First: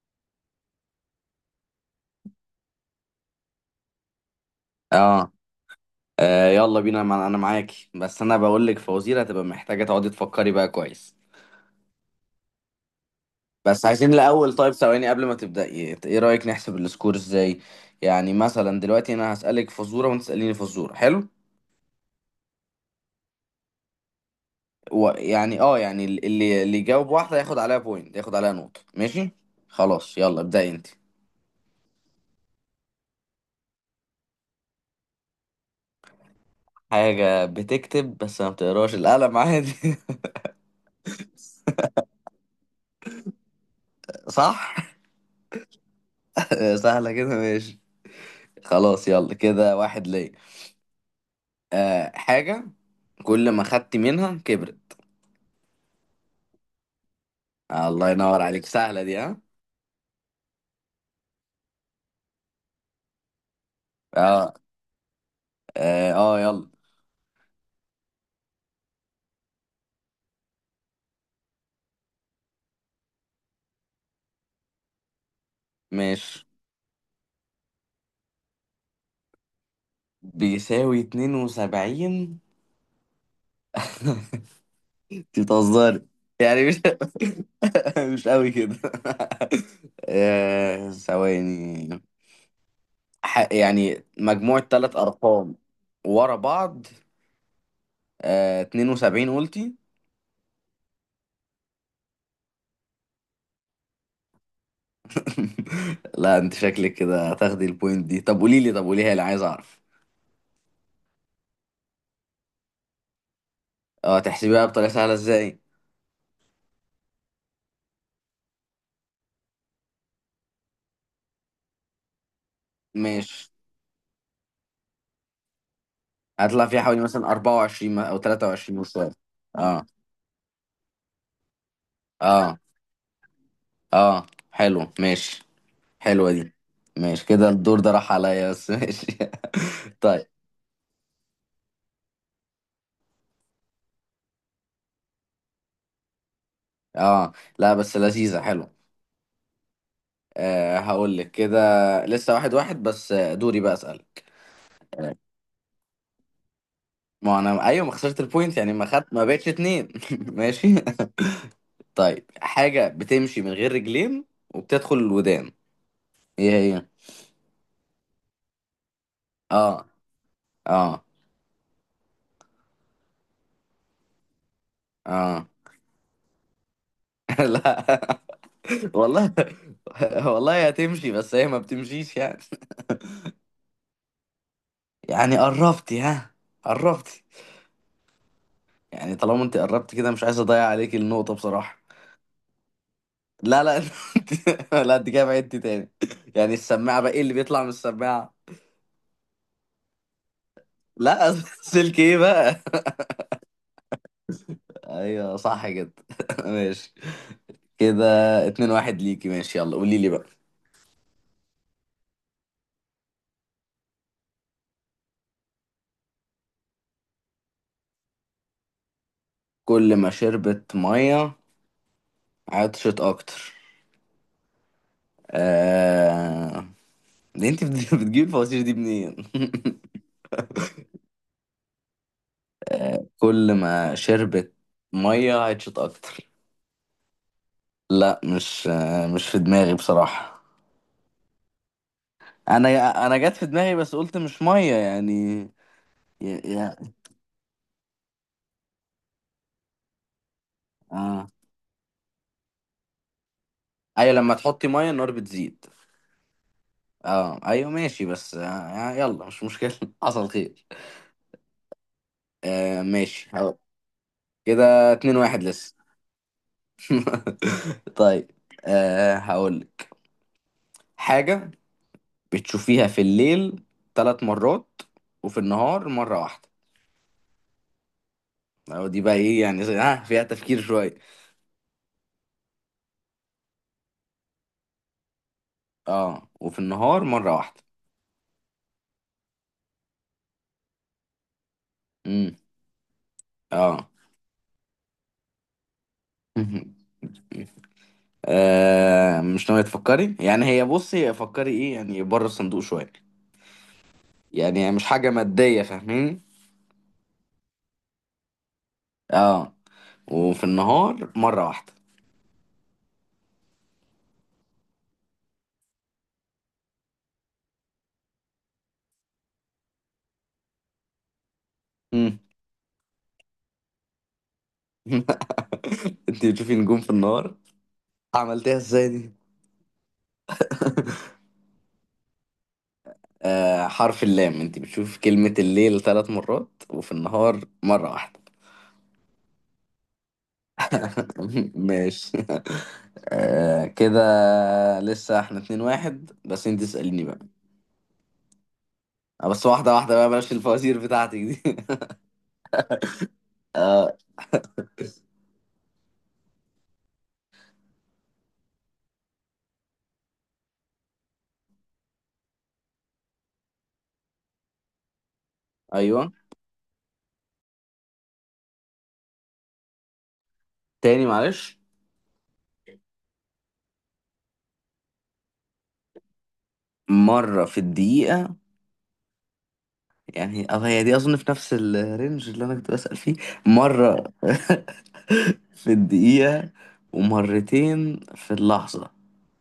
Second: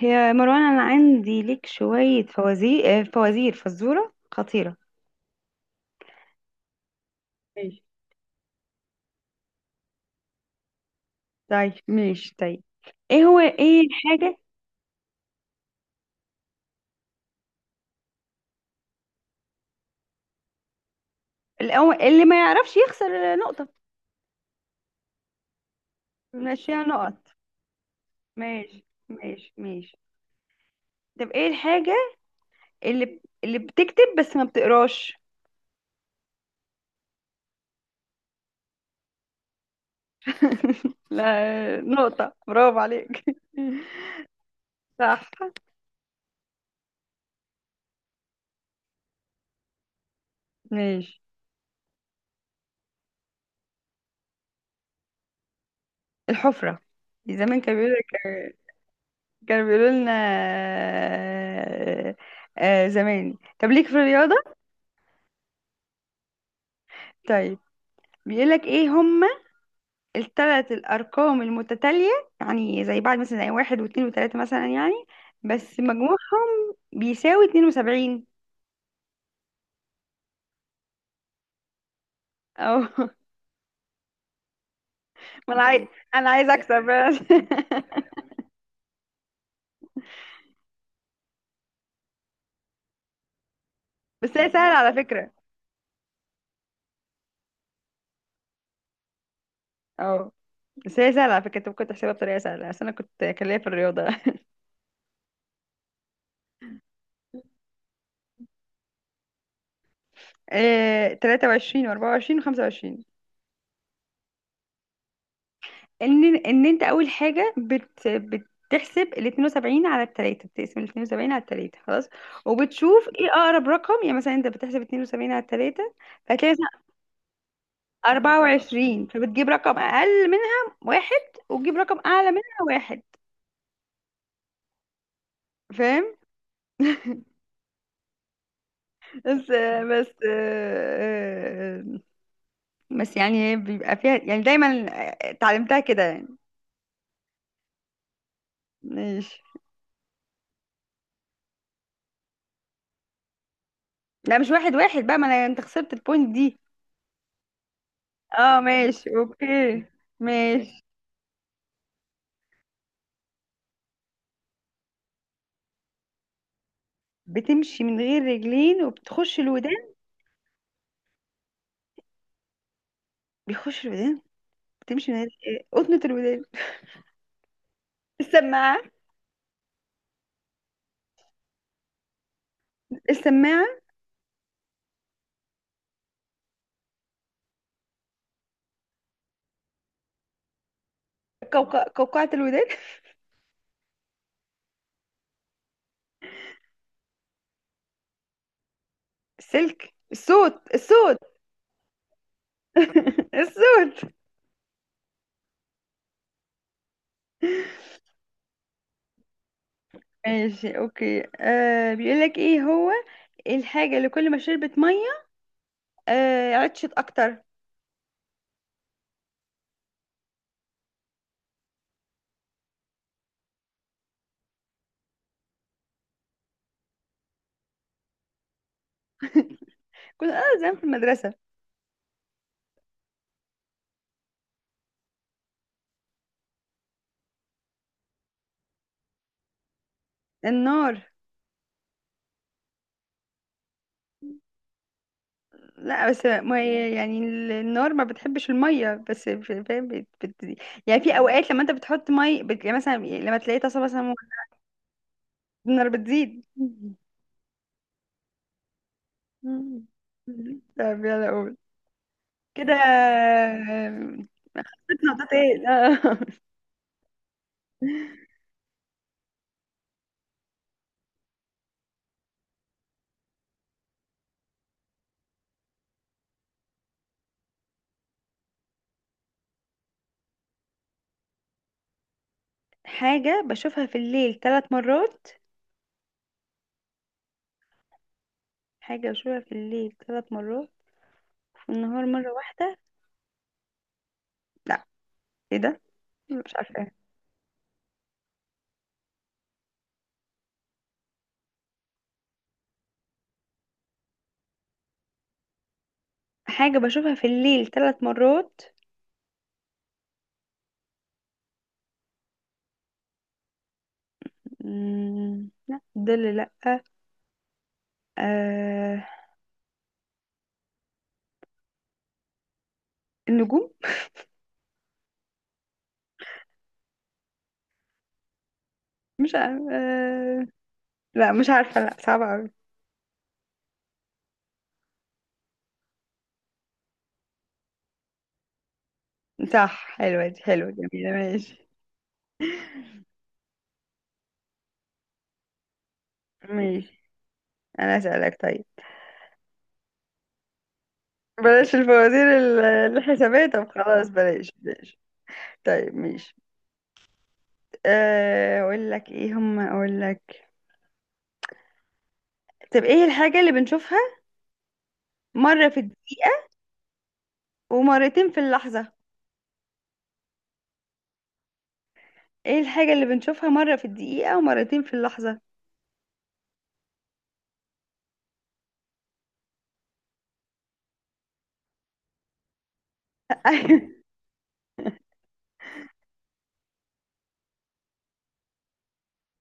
هي مروان، انا عندي لك شوية فوازير فوازير فزورة خطيرة. اه يلا بينا انا ماشي، معاكي، بس انا بقول لك فوازير هتبقى محتاجه تقعدي تفكري بقى كويس. طيب، ماشي، طيب. ايه هو ايه بس عايزين الحاجة؟ الاول. طيب ثواني قبل ما تبداي، ايه رايك نحسب السكور ازاي؟ يعني مثلا دلوقتي انا هسالك فزوره وانت تساليني فزوره، حلو. اللي ما يعرفش يخسر نقطة. ويعني اه يعني اللي بنمشيها يجاوب نقط. واحده ياخد عليها بوينت، ياخد عليها نقطه. ماشي، ماشي، ماشي، ماشي. خلاص يلا ابداي انت. طب ايه الحاجة اللي بتكتب بس ما بتقراش؟ حاجه بتكتب بس ما بتقراش؟ القلم، عادي. لا، نقطة، برافو عليك. صح. صح. سهله كده، ماشي. خلاص، يلا كده واحد ليا. ماشي. آه، حاجة كل ما خدت منها كبرت. الحفرة، زمان كانوا آه، بيقولوا الله ينور عليك، سهلة دي. ها كانوا بيقولوا لنا آه، آه، زمان. طب ليك في اه. الرياضة؟ اه, آه، يلا. طيب. بيقولك ايه هما الثلاث الارقام المتتالية، يعني زي بعض، مثلا زي واحد واثنين وثلاثة مثلا يعني، بس ماشي، مجموعهم بيساوي 72. بيساوي 72؟ اه. انت ما انا عايز بتهزري؟ انا عايز يعني مش اكسب. مش قوي كده. آه، ثواني. يعني بس هي مجموع سهلة على ثلاث فكرة. ارقام ورا بعض، آه 72 قلتي. اه، بس هي سهلة على فكرة، انت ممكن تحسبها بطريقة سهلة، بس انا كنت كان ليا في الرياضة. لا، انت شكلك كده هتاخدي البوينت دي. طب قولي لي، طب قوليها لي، عايز اعرف. آه، 23 و24 و25. اه، تحسبيها بطريقه سهله ازاي؟ ان ان انت اول حاجه بتحسب ال 72 على التلاتة، بتقسم ال 72 على التلاتة خلاص، وبتشوف ايه ماشي، اقرب رقم، يعني مثلا انت بتحسب 72 على التلاتة فهتلاقي هطلع فيها مثلا حوالي مثلا 24 او 23 24، مستوى. فبتجيب رقم اه، اقل منها واحد وتجيب رقم اعلى اه، منها واحد. اه، حلو، ماشي. فاهم؟ حلوة دي. ماشي، كده الدور ده راح عليا بس. ماشي. بس بس طيب، بس يعني هي بيبقى فيها يعني دايما، اتعلمتها كده يعني. اه. لا بس لذيذة، حلو. ماشي. آه هقول لك كده. لسه واحد واحد بس، آه، دوري بقى اسألك. لا، مش واحد واحد آه، بقى، ما انا انت خسرت البوينت دي. ما انا ايوه، ما خسرت البوينت، اه، يعني ما ماشي، خدت، ما بقتش اوكي. اتنين. ماشي. ماشي. طيب، حاجة بتمشي من غير رجلين وبتدخل الودان، ايه هي؟ بتمشي من غير رجلين وبتخش الودان. اه، اه، بيخش الودان. بتمشي من غير اه. إيه؟ قطنة الودان. لا السماعة. والله. والله هتمشي، بس هي ما بتمشيش يعني. السماعة. يعني قربتي، ها، قربتي. يعني طالما انت قربتي كده مش عايز اضيع عليك النقطة بصراحة. قوقعة الودان. لا لا. انت، لا انت كده بعدتي تاني. يعني السماعة بقى، ايه اللي بيطلع من السماعة؟ السلك، الصوت، الصوت. لا، سلك ايه بقى. الصوت. ايوه، صح كده. ماشي كده. اتنين واحد ليكي، ماشي، يلا قولي لي بقى. ماشي، اوكي. آه، بيقول لك ايه هو الحاجة اللي كل ما شربت مية عطشت اكتر. كل ما شربت مية عطشت اكتر. آه... ليه انت بتجيب الفوازير دي منين؟ كنت انا زمان في المدرسة. كل ما شربت ميه عطشت اكتر. لا مش، مش في دماغي بصراحه. النار. انا انا جت في دماغي بس قلت مش ميه يعني. لا، بس يا ما يا، هي يعني النار ما بتحبش الميه، بس فاهم يعني في اه، اوقات لما انت بتحط مي يعني مثلا لما تلاقي طاسه ايوه، مثلا، لما تحطي ميه النار بتزيد. النار بتزيد. اه ايوه ماشي بس آه. آه، يلا مش مشكله. مم. حصل خير. طب يلا قول كده. آه ماشي هقول. آه، كده اتنين واحد نقطتين لسه. آه. طيب، آه هقولك حاجه بتشوفيها في الليل ثلاث مرات وفي النهار مره واحده. أو دي بقى ايه يعني؟ ها، فيها تفكير شوية. حاجه بشوفها في الليل ثلاث مرات. اه، وفي النهار مرة واحدة. حاجه بشوفها في الليل ثلاث مرات وفي النهار مره امم واحده. اه. لا، ايه ده، مش عارفه. آه، مش ناوية تفكري يعني؟ هي بصي، فكري ايه يعني، بره الصندوق شوية، يعني مش حاجة مادية، فاهمين. حاجه بشوفها في الليل ثلاث مرات. اه، وفي النهار مرة واحدة. مم، لا، ظل، لا. آه... امم النجوم. انت بتشوفي نجوم في النهار؟ عملتيها ازاي دي؟ مش عارفة. لا، مش عارفة، لا، صعبة أوي. آه، حرف اللام، انت بتشوفي كلمة الليل ثلاث مرات وفي النهار مرة واحدة. صح، حلوة دي، حلوة، جميلة. ماشي. ماشي. آه كده لسه احنا اتنين واحد، بس انت ماشي. اسأليني بقى. أنا أسألك طيب. آه، بس واحدة واحدة بقى، بلاش الفوازير بتاعتك دي. بلاش الفوازير الحسابية، طب خلاص، بلاش بلاش. طيب، ماشي. آه، أقول لك إيه هم أقول لك. طب إيه الحاجة اللي بنشوفها مرة في الد... ايوه، ومرتين في اللحظة. تاني معلش. إيه الحاجة اللي بنشوفها مرة في الدقيقة ومرتين في اللحظة؟ مرة في الدقيقة، يعني اه هي دي اظن في نفس الرينج اللي انا كنت بسأل فيه. أيوة. مرة في الدقيقة ومرتين في اللحظة،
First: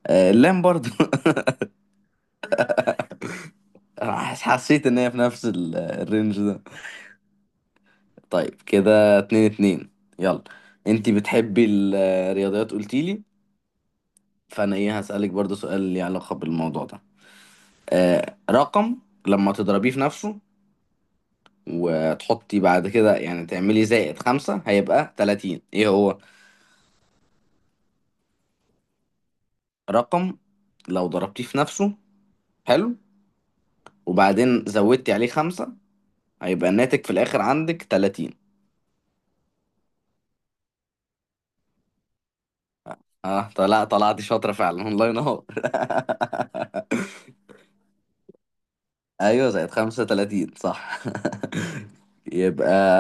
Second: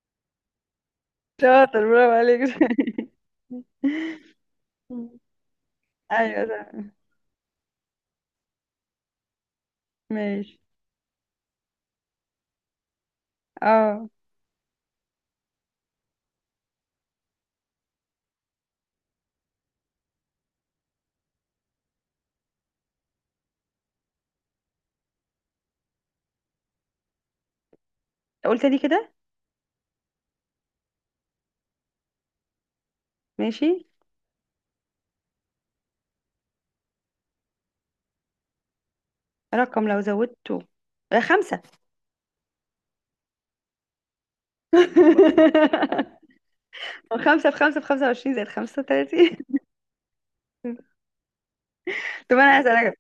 آه اللام برضو. شاطر، برافو عليك. حسيت ان هي في نفس الرينج أيوة، ده. صح. طيب كده اتنين اتنين. يلا، ماشي. انتي بتحبي الرياضيات قلتيلي، اه، فانا ايه، هسألك برضو سؤال ليه علاقة بالموضوع ده. آه، رقم لما تضربيه في نفسه، وتحطي بعد كده يعني تعملي زائد خمسة هيبقى تلاتين، ايه هو؟ قلت لي كده. رقم لو ضربتيه في نفسه، حلو، ماشي. وبعدين زودتي عليه خمسة، هيبقى الناتج في الآخر عندك تلاتين. رقم لو زودته آه، 5. اه، طلع طلعتي شاطرة فعلا، الله ينور. 5 في 5 في 25 زائد 35. ايوه زائد 35، صح. طب أنا يبقى، هسألك.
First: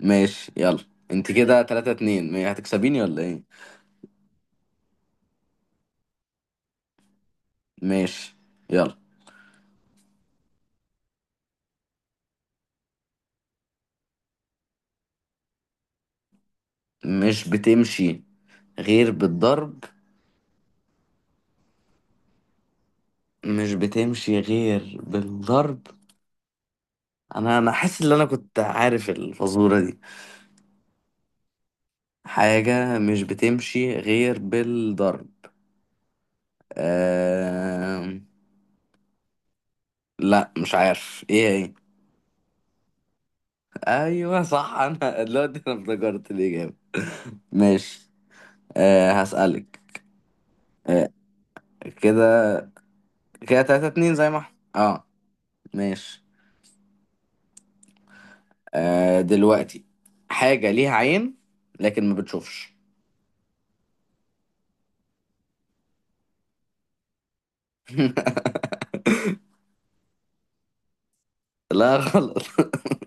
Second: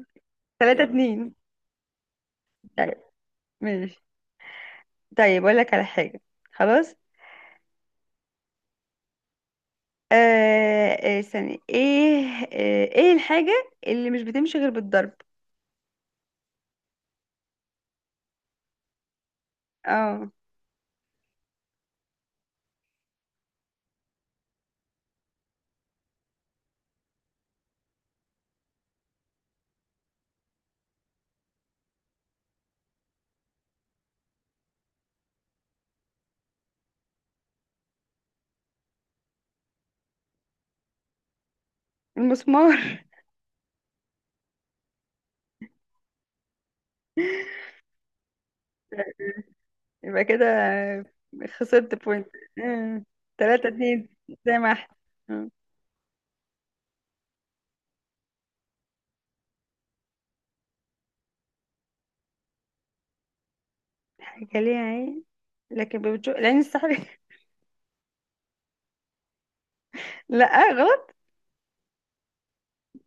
ماشي يلا. تلاتة انت اتنين كده 3-2 طيب، هتكسبيني ولا ايه؟ ماشي. طيب أقول لك على حاجة. خلاص. ماشي يلا. آه. آه، استني ايه. آه، ايه الحاجة اللي مش بتمشي غير بالضرب؟ مش بتمشي غير بالضرب. اه. مش بتمشي غير بالضرب، انا حاسس ان انا كنت عارف الفزورة دي، حاجة مش بتمشي غير بالضرب. آه... لا مش عارف ايه هي. المسمار. ايوه صح. انا دلوقتي انا افتكرت الاجابة. ماشي، أه هسألك. يبقى كده أه خسرت بوينت. كده، آه، كده تلاتة تلاتة اتنين اتنين زي ما احنا. زي ما احنا. اه آه. ماشي. أه، دلوقتي، حاجة ليها عين لكن ما بتشوفش. حاجة ليها عين لكن بتشوف العين السحرية. لا، غلط. لا، غلط.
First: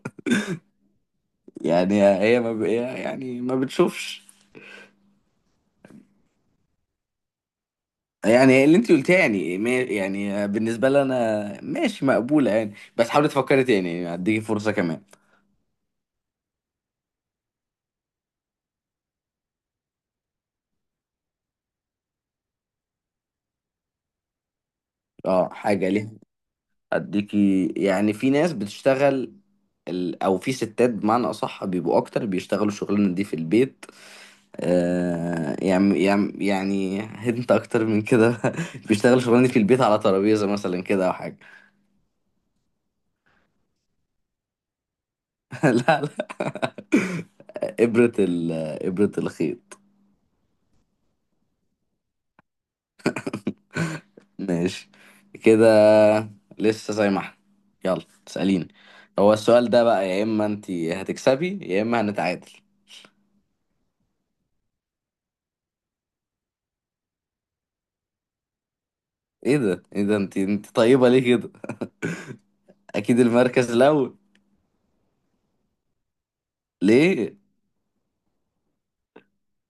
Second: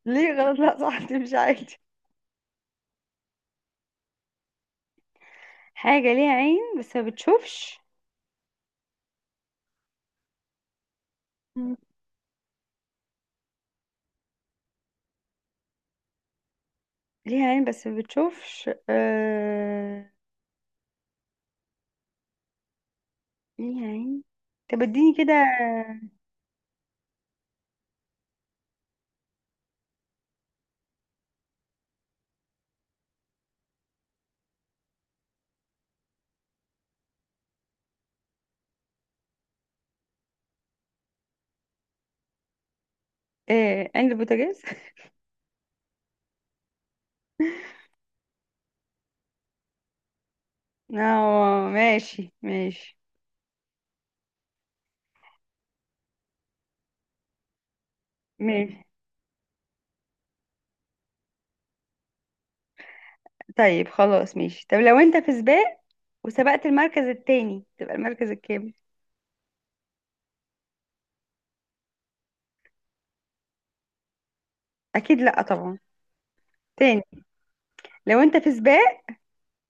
ليه غلط؟ لا صح، تمشي عادي. يعني هي ما ب... يعني ما بتشوفش. حاجة ليها عين بس ما بتشوفش. يعني اللي انت قلتيه، يعني يعني بالنسبة لي انا مم. ماشي مقبولة يعني، بس حاولي تفكري تاني يعني، هديكي فرصة كمان. ليها عين بس ما بتشوفش. آه... ليها عين. طب اديني كده. اه، حاجة ليها، هديكي يعني في ناس بتشتغل او في ستات بمعنى اصح بيبقوا اكتر، بيشتغلوا الشغلانة دي في البيت. آه، يعني انت اكتر من كده. بيشتغل شغلانه في البيت على ترابيزه مثلا كده او حاجه. ايه، عين البوتاجاز. لا لا، ابره ابره الخيط. اه، ماشي، ماشي، ماشي كده، لسه زي ما احنا، يلا اساليني. ماشي. هو السؤال ده بقى يا اما انت هتكسبي يا اما هنتعادل. طيب، خلاص، ماشي. طب لو انت في سباق وسبقت المركز التاني، تبقى المركز الكام؟ ايه ده، ايه ده، انت طيبه ليه كده؟ اكيد المركز الاول. اكيد لا طبعا، تاني. ليه؟ لو انت في سباق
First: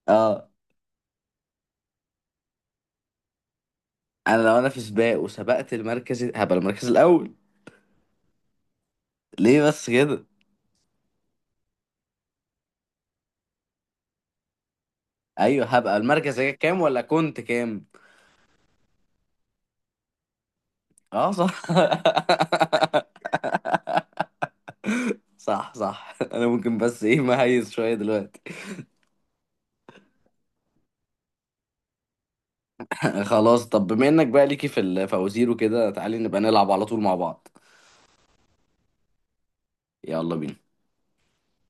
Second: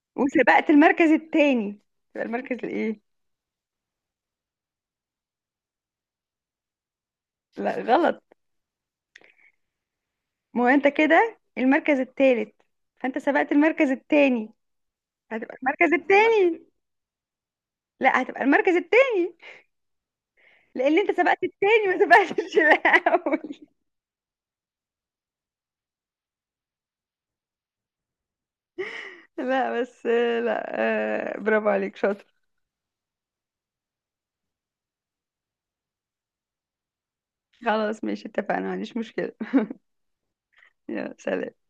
اه، وسبقت المركز التاني، تبقى المركز الايه؟ انا لو انا في سباق وسبقت المركز هبقى المركز الاول. لا، غلط. ليه بس كده؟ ما هو انت كده المركز الثالث، فانت سبقت المركز الثاني، هتبقى ايوه المركز هبقى المركز، هيك الثاني. كام ولا كنت كام؟ لا، هتبقى المركز الثاني، لان انت اه سبقت صح. الثاني ما سبقتش الاول. صح صح، انا ممكن بس ايه مهيز شويه دلوقتي. لا، بس. لا. آه، برافو عليك، شاطر. خلاص، طب بما انك بقى ليكي في الفوازير وكده، تعالي نبقى نلعب على طول مع بعض. خلاص، ماشي، اتفقنا، ما عنديش مشكلة. يلا بينا. يلا، سلام.